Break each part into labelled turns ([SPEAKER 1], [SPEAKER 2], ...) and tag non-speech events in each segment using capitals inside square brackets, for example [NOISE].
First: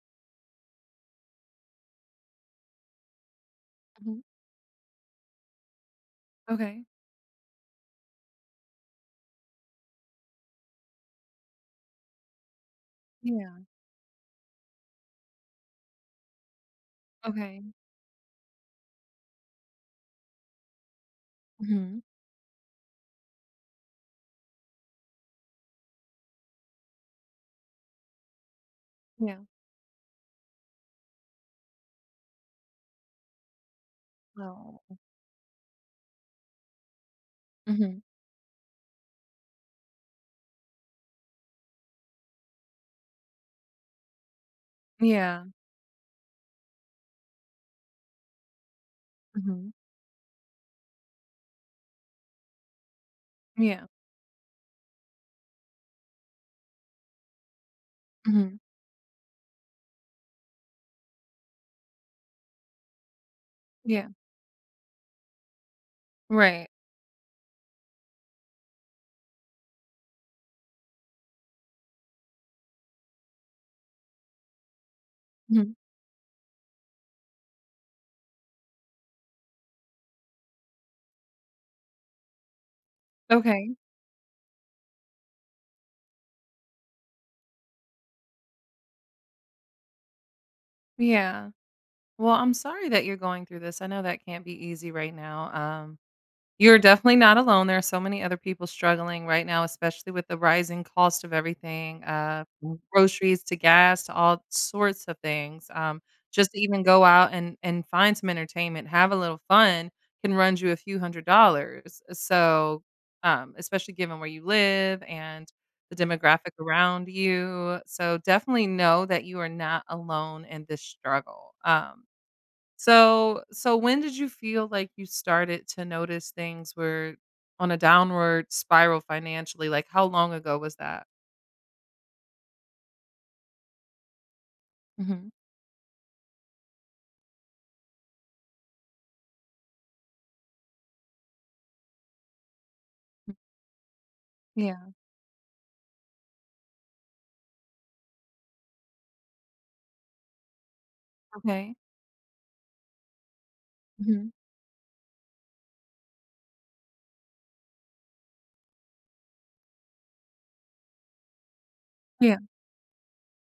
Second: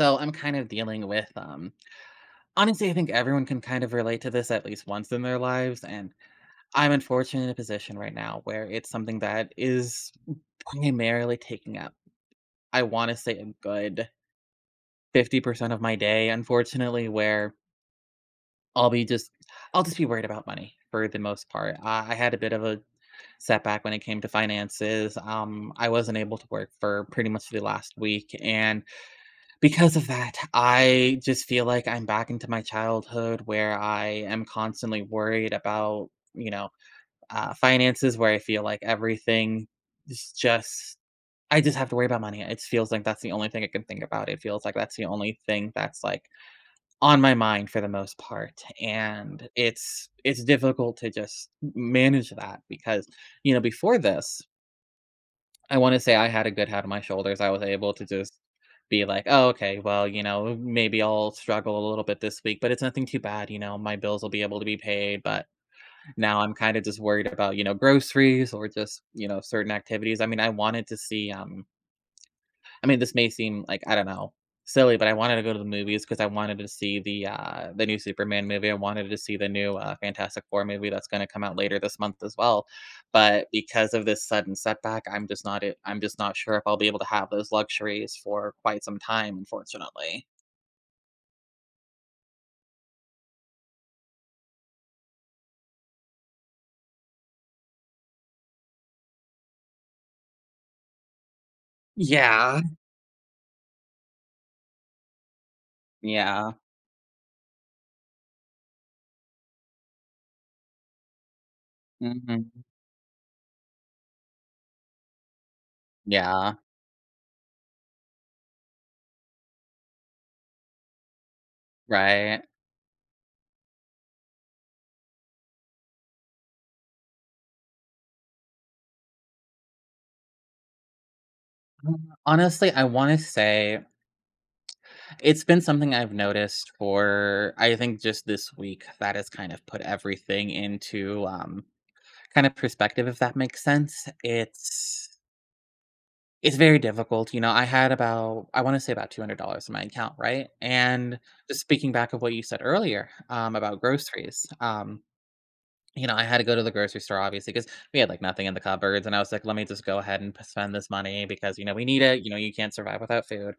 [SPEAKER 1] So I'm kind of dealing with honestly, I think everyone can kind of
[SPEAKER 2] Mhm.
[SPEAKER 1] relate to this at least once in their lives, and
[SPEAKER 2] Okay.
[SPEAKER 1] I'm unfortunately in a position right now where it's something that is primarily taking up I want to say a
[SPEAKER 2] Yeah.
[SPEAKER 1] good 50% of my day, unfortunately, where
[SPEAKER 2] Okay.
[SPEAKER 1] I'll be just I'll just be worried about money for the most part.
[SPEAKER 2] Mhm.
[SPEAKER 1] I had a bit of a setback when it came to finances. I wasn't able to work for pretty much the last week. And
[SPEAKER 2] Yeah.
[SPEAKER 1] because of that, I just feel like I'm back into my childhood where I am
[SPEAKER 2] Oh.
[SPEAKER 1] constantly worried about, you know,
[SPEAKER 2] Mhm.
[SPEAKER 1] finances, where I feel like is just, I just have to worry about money. It feels like that's the only thing I can think about. It feels like that's the only
[SPEAKER 2] Yeah.
[SPEAKER 1] thing that's like on my mind for the most part. And
[SPEAKER 2] Mhm.
[SPEAKER 1] it's difficult to just manage that because,
[SPEAKER 2] Yeah.
[SPEAKER 1] before this, I wanna say I had a good head on my shoulders. I was able to just
[SPEAKER 2] Mhm.
[SPEAKER 1] be like, "Oh, okay, well, you know, maybe I'll struggle a little bit this week, but it's nothing too bad, you know, my
[SPEAKER 2] Yeah.
[SPEAKER 1] bills will be able to be paid," but now I'm
[SPEAKER 2] Right.
[SPEAKER 1] kinda just worried about, groceries, or just, certain activities. I mean, I wanted to see, I mean, this may seem like, I don't know, silly, but I wanted to go to the
[SPEAKER 2] Mhm.
[SPEAKER 1] movies because I wanted to see the new Superman movie. I wanted to see the new Fantastic Four movie that's going to come out later this month as well. But
[SPEAKER 2] Okay.
[SPEAKER 1] because of this sudden setback, I'm just not it. I'm just not sure if I'll be able to have those luxuries for quite some time, unfortunately.
[SPEAKER 2] Yeah. Well, I'm sorry that you're going through this. I know that can't be easy right now. Um, You're definitely not alone. There are so many other people struggling right now, especially with the rising cost of everything,
[SPEAKER 1] Yeah.
[SPEAKER 2] from groceries to gas to all sorts of things. Just
[SPEAKER 1] Yeah.
[SPEAKER 2] to even go out and find some entertainment, have a little fun, can run you a few hundred dollars.
[SPEAKER 1] Hmm.
[SPEAKER 2] So, especially given where you live and the demographic
[SPEAKER 1] Yeah.
[SPEAKER 2] around you, so definitely know that you are not alone in this struggle. Um,
[SPEAKER 1] Right.
[SPEAKER 2] so so when did you feel like you started to notice things were on a downward spiral financially? Like, how long ago was that?
[SPEAKER 1] Honestly, I want to say
[SPEAKER 2] Mhm.
[SPEAKER 1] it's been something I've noticed for I think just this week that has kind of put everything into kind of perspective, if that makes sense.
[SPEAKER 2] Yeah.
[SPEAKER 1] It's very difficult. You know, I had about I want to say about $200 in my account, right? And just
[SPEAKER 2] Okay.
[SPEAKER 1] speaking back of what you said earlier about
[SPEAKER 2] Mhm.
[SPEAKER 1] groceries. You know, I had to go to the grocery store, obviously, because we had, like, nothing in the cupboards, and I was like, "Let me just go ahead and p spend this money because, you know, we need it, you know,
[SPEAKER 2] Yeah,
[SPEAKER 1] you can't survive without food."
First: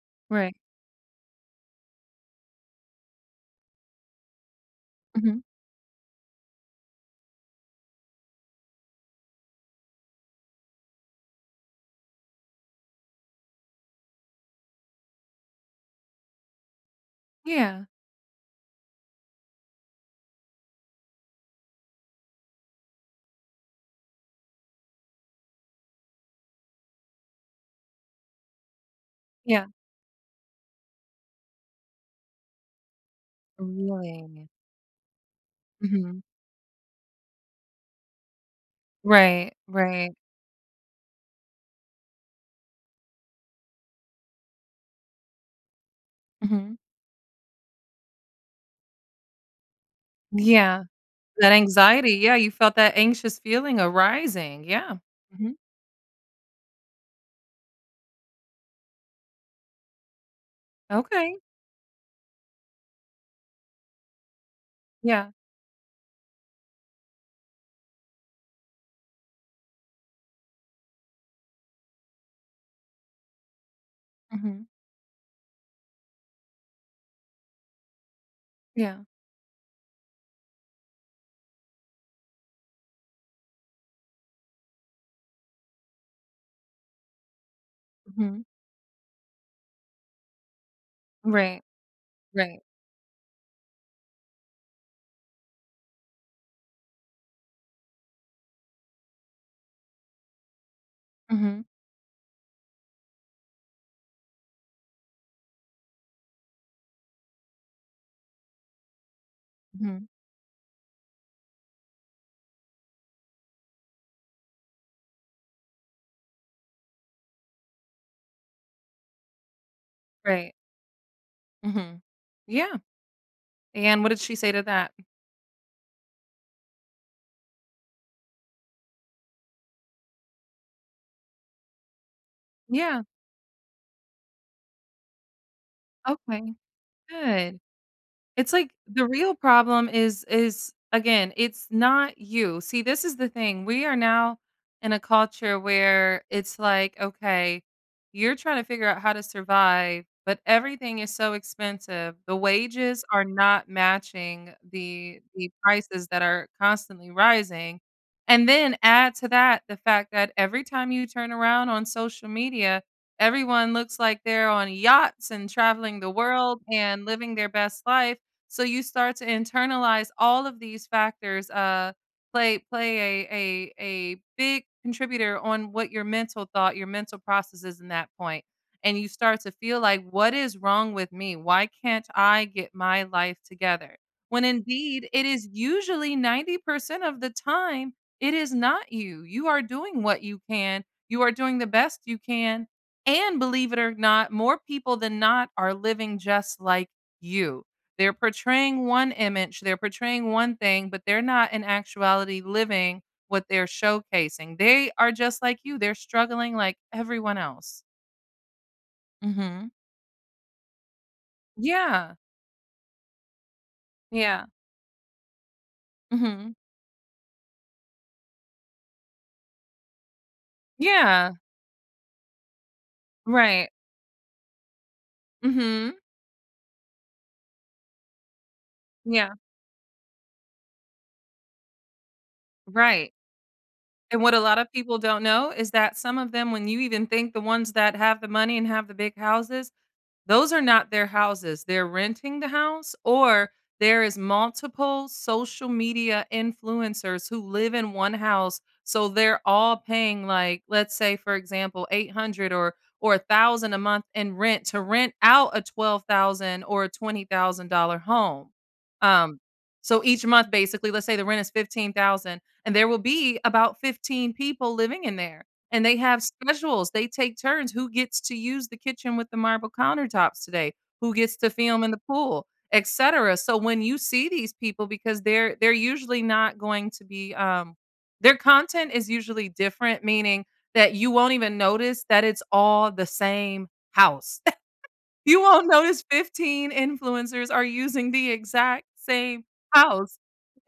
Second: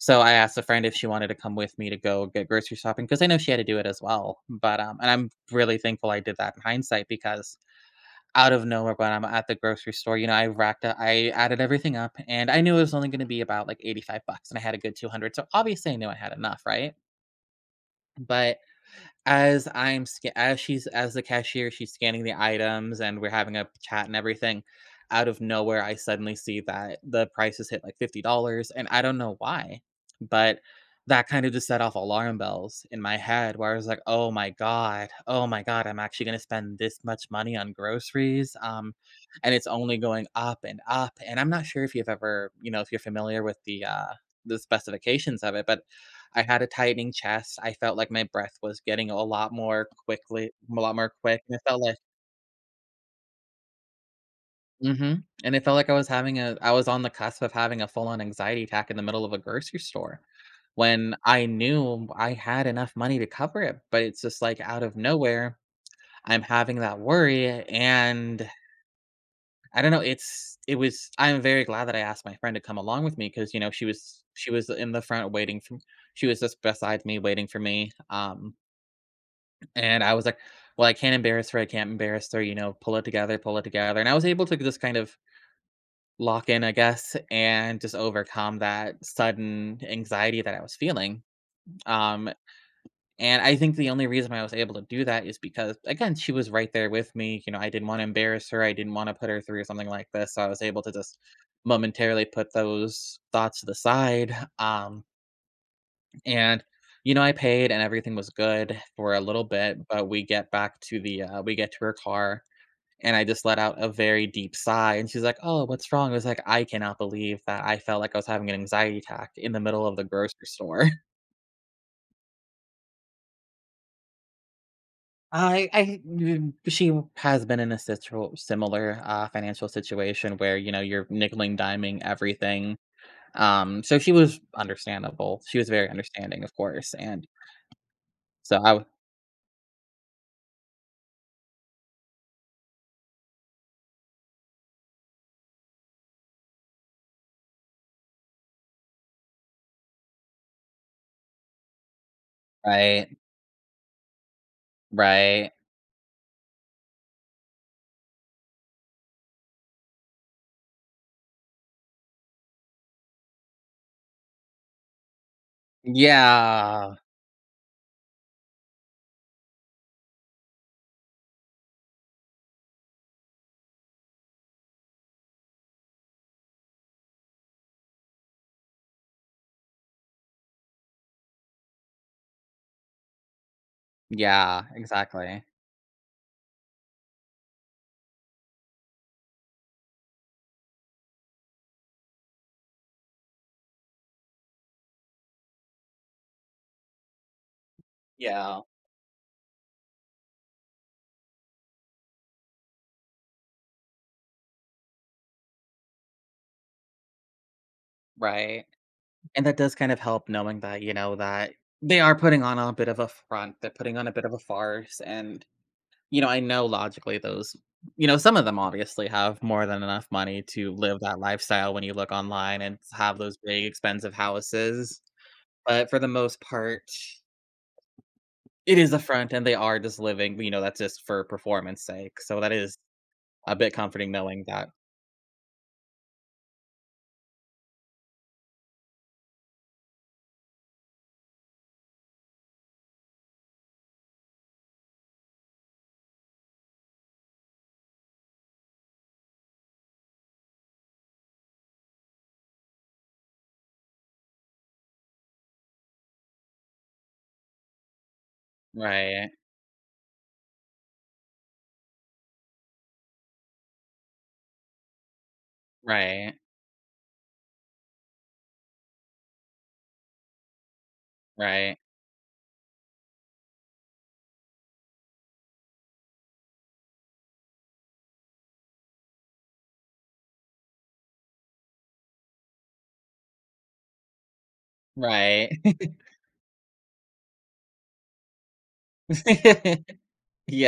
[SPEAKER 1] So, I
[SPEAKER 2] right.
[SPEAKER 1] asked a friend if she wanted to come with me to go get grocery shopping because I know she had to do it as well, but, and I'm
[SPEAKER 2] Mhm.
[SPEAKER 1] really thankful I did that in hindsight, because out of nowhere, when I'm at the grocery store, I added everything up, and I knew it was only gonna be about, like, 85 bucks, and I had a good 200, so obviously I knew I had enough, right?
[SPEAKER 2] Yeah.
[SPEAKER 1] But as I'm sca as she's as the cashier, she's scanning the items, and we're having a chat and everything. Out of nowhere, I suddenly see that the price has hit, like, $50, and I don't know
[SPEAKER 2] Yeah.
[SPEAKER 1] why, but that kind of just set off alarm bells in my head, where I was like, "Oh
[SPEAKER 2] Really?
[SPEAKER 1] my god. Oh my god. I'm
[SPEAKER 2] Mhm.
[SPEAKER 1] actually gonna spend this much money on groceries," and
[SPEAKER 2] Right,
[SPEAKER 1] it's only
[SPEAKER 2] right.
[SPEAKER 1] going up and up. And I'm not sure if you know, if you're familiar with the specifications of it, but I had a
[SPEAKER 2] Mhm.
[SPEAKER 1] tightening chest, I felt like my breath was getting a lot more quickly a
[SPEAKER 2] Yeah.
[SPEAKER 1] lot more quick,
[SPEAKER 2] That
[SPEAKER 1] and it felt like,
[SPEAKER 2] anxiety, yeah, you felt that anxious feeling arising, yeah.
[SPEAKER 1] mhm,
[SPEAKER 2] Mhm.
[SPEAKER 1] and it felt like I was having a I was on the cusp of having a full-on anxiety attack in the middle of a grocery store, when
[SPEAKER 2] Okay,
[SPEAKER 1] I knew I had enough money to cover it, but it's just, like, out of
[SPEAKER 2] yeah.
[SPEAKER 1] nowhere, I'm having that worry. And I don't know, it's it was I'm very glad that I asked my friend to come along with me, because you know, she
[SPEAKER 2] Mhm.
[SPEAKER 1] was in the front waiting for she was just beside me waiting for me. um
[SPEAKER 2] Yeah.
[SPEAKER 1] And I was like, "Well, I can't embarrass her, I can't embarrass her, you know, pull it together, pull it together." And I was able to just kind of lock in, I guess, and just
[SPEAKER 2] Mhm.
[SPEAKER 1] overcome that sudden anxiety that I was feeling.
[SPEAKER 2] Right,
[SPEAKER 1] Um,
[SPEAKER 2] right.
[SPEAKER 1] and I think the only reason I was able to do that is because, again, she was right there with me. You know, I didn't want to embarrass her. I didn't want to put her through something like this. So I was able to just
[SPEAKER 2] Mhm.
[SPEAKER 1] momentarily put those thoughts to the side. And, I paid and everything was good for a little bit,
[SPEAKER 2] Mhm.
[SPEAKER 1] but we get to her car, and I just let out a very deep sigh, and she's like, "Oh, what's wrong?" I was like, "I cannot believe that I felt like I was having an anxiety attack in the middle of the grocery
[SPEAKER 2] Right.
[SPEAKER 1] store."
[SPEAKER 2] Mhm. Mhm. Yeah. And what did she say to that?
[SPEAKER 1] [LAUGHS] I she has been in a similar financial situation where, you know, you're nickel and diming everything.
[SPEAKER 2] Yeah.
[SPEAKER 1] So she was understandable. She was very understanding,
[SPEAKER 2] Okay.
[SPEAKER 1] of course. And
[SPEAKER 2] Good. It's
[SPEAKER 1] so
[SPEAKER 2] like
[SPEAKER 1] I was.
[SPEAKER 2] the real problem is again, it's not you. See, this is the thing. We are now in a culture where it's like, okay, you're trying to figure out how to survive, but everything is so expensive. The wages
[SPEAKER 1] Right,
[SPEAKER 2] are not matching the
[SPEAKER 1] right.
[SPEAKER 2] prices that are constantly rising. And then add to that the fact that every time you turn around on social media, everyone looks like they're on yachts and traveling the world
[SPEAKER 1] Yeah.
[SPEAKER 2] and living their best life, so you start to internalize all of these factors, play a big contributor on what your mental thought, your mental process is in that point. And you start to feel like, what is wrong with me? Why can't I get my life together? When
[SPEAKER 1] Yeah,
[SPEAKER 2] indeed it
[SPEAKER 1] exactly.
[SPEAKER 2] is usually 90% of the time, it is not you. You are doing what you can. You are doing the best you can. And believe it or not, more people than not are living just like you. They're
[SPEAKER 1] Yeah,
[SPEAKER 2] portraying one image, they're portraying one thing, but they're not in actuality living what they're showcasing. They are just like you, they're struggling like everyone else.
[SPEAKER 1] right. And that
[SPEAKER 2] Mhm.
[SPEAKER 1] does kind of help knowing that, you know, that they
[SPEAKER 2] Yeah.
[SPEAKER 1] are putting on a bit of a front. They're putting on a bit of a
[SPEAKER 2] Yeah.
[SPEAKER 1] farce. And, you know, I
[SPEAKER 2] Mhm.
[SPEAKER 1] know logically those, you know, some of them obviously have more than enough money to live that
[SPEAKER 2] Yeah.
[SPEAKER 1] lifestyle when you look online and have those big
[SPEAKER 2] Right.
[SPEAKER 1] expensive houses. But
[SPEAKER 2] Mhm.
[SPEAKER 1] for the most part, it is a front
[SPEAKER 2] Yeah.
[SPEAKER 1] and they are just living, you know, that's just for performance sake. So that is
[SPEAKER 2] Right.
[SPEAKER 1] a bit comforting,
[SPEAKER 2] And what a
[SPEAKER 1] knowing
[SPEAKER 2] lot
[SPEAKER 1] that.
[SPEAKER 2] of people don't know is that some of them, when you even think the ones that have the money and have the big houses. Those are not their houses. They're renting the house, or there is multiple social media influencers who live in one house, so they're all paying, like, let's say, for example, 800 or 1000 a month in rent to rent out a 12,000 or a $20,000 home.
[SPEAKER 1] Right,
[SPEAKER 2] Um so each month, basically, let's say the rent is 15,000 and there will be about 15 people living in there. And they have
[SPEAKER 1] right,
[SPEAKER 2] schedules. They take turns who gets to use the kitchen with the marble countertops today, who gets to
[SPEAKER 1] right,
[SPEAKER 2] film in the pool, etcetera. So when you see these people, because they're usually not going to be. Their content is usually different, meaning that you won't even notice that it's all the same house. You
[SPEAKER 1] right.
[SPEAKER 2] won't notice 15 influencers are using the exact same
[SPEAKER 1] [LAUGHS]
[SPEAKER 2] house.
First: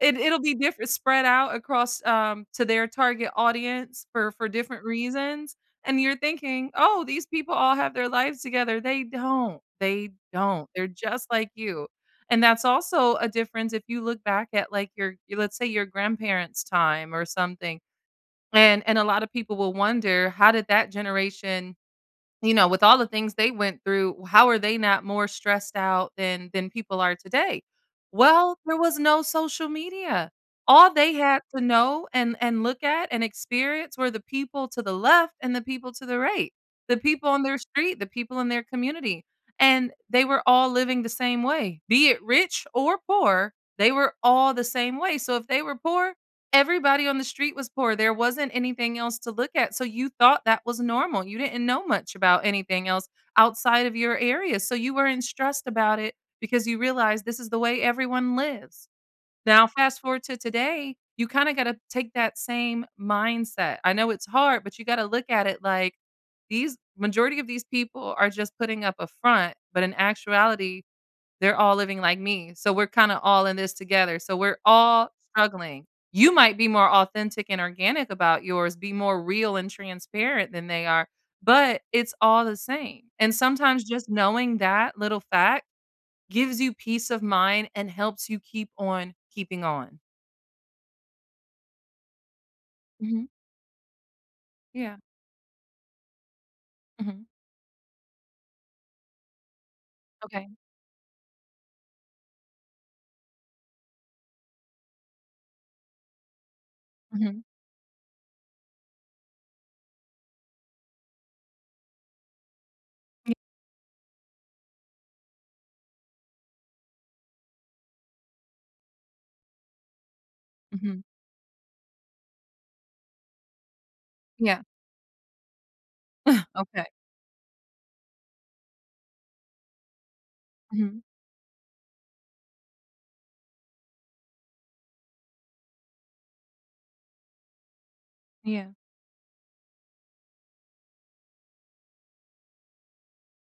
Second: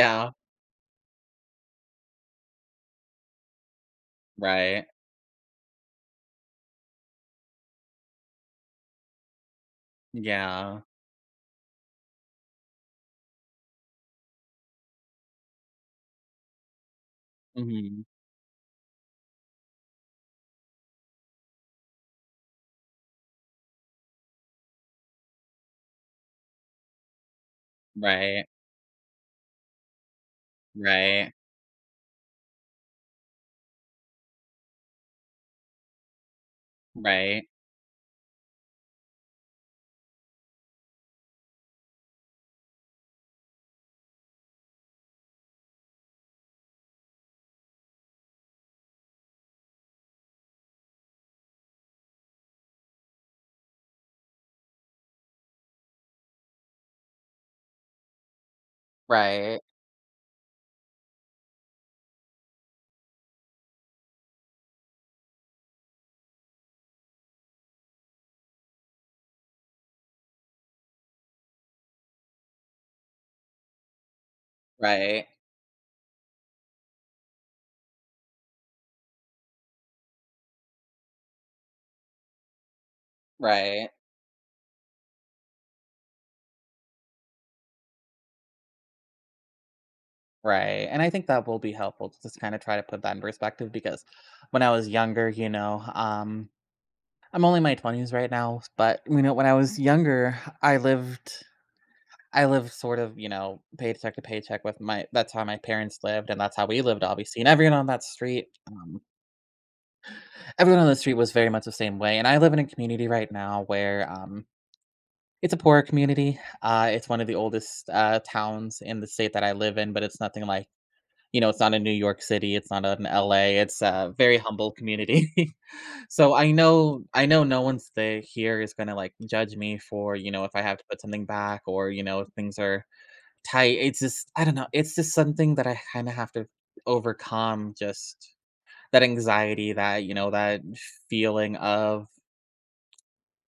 [SPEAKER 2] It it'll be different spread out across, to their target audience for different
[SPEAKER 1] right,
[SPEAKER 2] reasons, and you're thinking, "Oh, these people all have their lives together." They don't. They don't.
[SPEAKER 1] yeah,
[SPEAKER 2] They're just like you, and that's also a difference if you look back at, like, let's say, your grandparents' time or something,
[SPEAKER 1] mhm,
[SPEAKER 2] and a lot of people will wonder, "How did that generation?" You know, with all the things they went through, how are they not more stressed out than people are today?
[SPEAKER 1] right,
[SPEAKER 2] Well, there was no social media. All they
[SPEAKER 1] right,
[SPEAKER 2] had to know and look at and experience were the people to the left and the people to the right, the people on
[SPEAKER 1] right,
[SPEAKER 2] their street, the people in their community, and they were all living the same way. Be it rich or poor, they were all the same way. So if they were poor, everybody on the street was poor. There wasn't anything else to look at, so you thought that was normal. You didn't know much about anything else outside of your area, so you weren't stressed about it because you realized this is the way everyone lives.
[SPEAKER 1] right,
[SPEAKER 2] Now fast forward to today, you kinda gotta take that same mindset. I know it's hard, but you gotta look at it like, these majority of these people are just putting up a front, but in actuality they're all living like me, so we're kinda all in this together, so we're all
[SPEAKER 1] right,
[SPEAKER 2] struggling. You might be more authentic and organic about yours, be more real and transparent than they are, but it's all the same, and sometimes
[SPEAKER 1] right,
[SPEAKER 2] just knowing that little fact gives you peace of mind and helps you keep on keeping on.
[SPEAKER 1] right, and I think that will be helpful to just kinda try to put that in
[SPEAKER 2] Mhm.
[SPEAKER 1] perspective, because when I was
[SPEAKER 2] Yeah.
[SPEAKER 1] younger, you know,
[SPEAKER 2] Mhm.
[SPEAKER 1] I'm only in my 20s right now, but, you know, when I was younger,
[SPEAKER 2] Okay.
[SPEAKER 1] I lived I live sort of, you know, paycheck to paycheck. With my that's how my parents lived, and that's how we lived, obviously.
[SPEAKER 2] Mhm.
[SPEAKER 1] And everyone on that street, everyone on the street was very much the same way. And I live in a community right
[SPEAKER 2] Yeah.
[SPEAKER 1] now where it's a poorer community. It's one of the oldest towns in the state that I live in, but it's nothing like,
[SPEAKER 2] Mhm.
[SPEAKER 1] you know, it's not in New York City, it's not in LA. It's a very
[SPEAKER 2] Yeah.
[SPEAKER 1] humble community. [LAUGHS] So
[SPEAKER 2] Okay.
[SPEAKER 1] I know no one's there here is going to like judge me for, you know, if I have to
[SPEAKER 2] Mhm.
[SPEAKER 1] put something back, or, you know, if things are tight. It's just I don't know, it's just something that I kinda have to overcome, just
[SPEAKER 2] Yeah.
[SPEAKER 1] that anxiety, that, you know, that feeling of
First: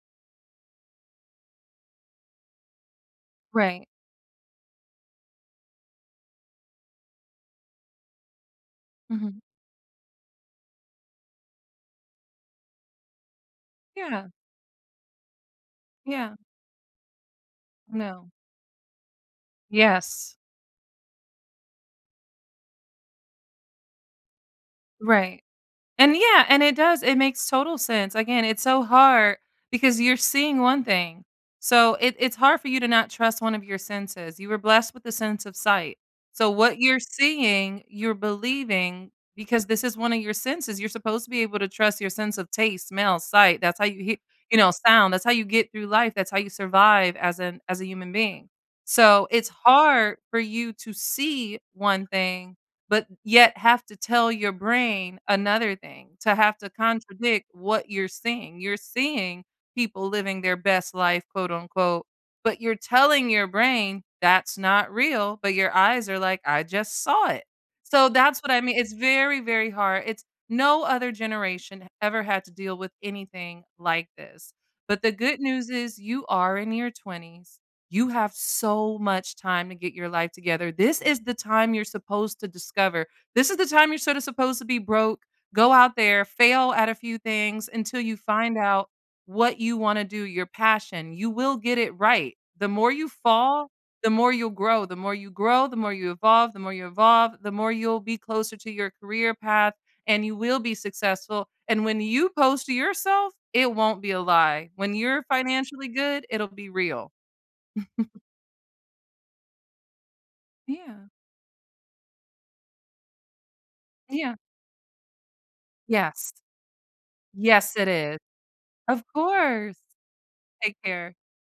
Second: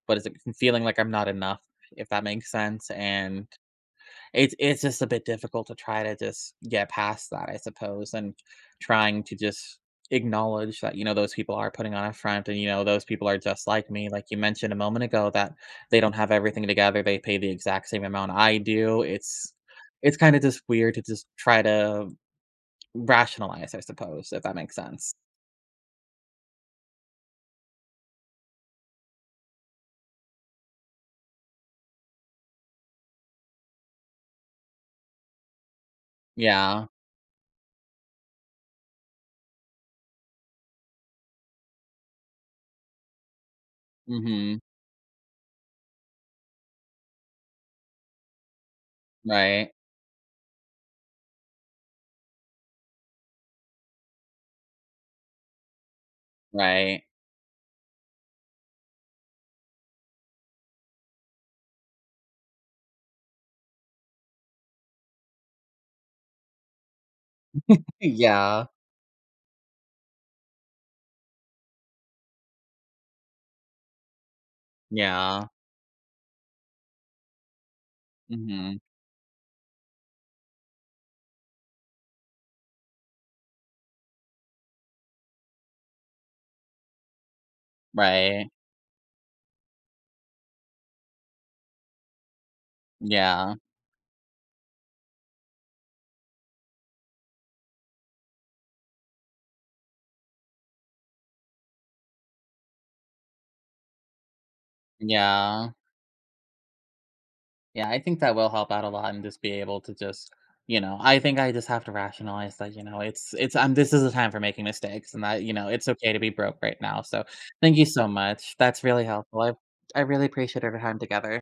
[SPEAKER 1] what is it? Feeling like I'm not enough, if that makes sense. And
[SPEAKER 2] Right.
[SPEAKER 1] it's just a bit difficult to try to just get past that, I suppose, and trying to
[SPEAKER 2] Mhm.
[SPEAKER 1] just acknowledge that, you know, those people are putting on a front, and, you know, those people are just like me. Like
[SPEAKER 2] Yeah.
[SPEAKER 1] you mentioned a moment ago, that they don't have
[SPEAKER 2] Yeah.
[SPEAKER 1] everything together. They pay the exact same
[SPEAKER 2] No.
[SPEAKER 1] amount I do. It's kind
[SPEAKER 2] Yes.
[SPEAKER 1] of just weird to just try to rationalize, I suppose, if that makes sense.
[SPEAKER 2] Right. And yeah, and it does. It makes total sense. Again, it's so hard because you're seeing one thing. So it's hard for you to not trust one of your senses. You were blessed with the sense of sight. So what
[SPEAKER 1] Yeah.
[SPEAKER 2] you're seeing, you're believing, because this is one of your senses. You're supposed to be able to trust your sense of taste, smell, sight. That's how you hear, you
[SPEAKER 1] Mhm.
[SPEAKER 2] know, sound. That's how you get through life. That's how you survive as a human being. So it's
[SPEAKER 1] Right.
[SPEAKER 2] hard for you to see one thing but yet have to tell your brain another thing, to have to
[SPEAKER 1] Right.
[SPEAKER 2] contradict what you're seeing. You're seeing people living their best life, quote unquote, but you're telling your brain that's not real, but your eyes are like, I just saw it.
[SPEAKER 1] [LAUGHS]
[SPEAKER 2] So that's what I
[SPEAKER 1] Yeah.
[SPEAKER 2] mean. It's very, very hard. It's No other generation ever had to deal with anything like this. But the good
[SPEAKER 1] Yeah.
[SPEAKER 2] news is you are in your 20s. You have
[SPEAKER 1] Mhm.
[SPEAKER 2] so much time to get your life together. This is the time you're supposed to discover. This is the time you're sort of supposed to be broke, go out there, fail at a few things until you
[SPEAKER 1] Right.
[SPEAKER 2] find out what you want to do, your passion. You will get it right. The more you
[SPEAKER 1] Yeah.
[SPEAKER 2] fall, the more you'll grow. The more you grow, the more you evolve. The more you evolve, the more you'll be closer to your career path, and you will be successful. And when you post to yourself, it won't be a lie. When you're
[SPEAKER 1] Yeah.
[SPEAKER 2] financially good, it'll be real.
[SPEAKER 1] Yeah, I think that will help out a lot, and just be able to just, you know,
[SPEAKER 2] Yeah.
[SPEAKER 1] I think I just have to rationalize that, you know, it's this is a time
[SPEAKER 2] Yeah.
[SPEAKER 1] for making mistakes, and that, you know, it's okay to be
[SPEAKER 2] Yes.
[SPEAKER 1] broke right now. So
[SPEAKER 2] Yes,
[SPEAKER 1] thank you
[SPEAKER 2] it
[SPEAKER 1] so
[SPEAKER 2] is.
[SPEAKER 1] much. That's
[SPEAKER 2] Of
[SPEAKER 1] really helpful. I
[SPEAKER 2] course.
[SPEAKER 1] I really appreciate
[SPEAKER 2] Take
[SPEAKER 1] our time
[SPEAKER 2] care.
[SPEAKER 1] together.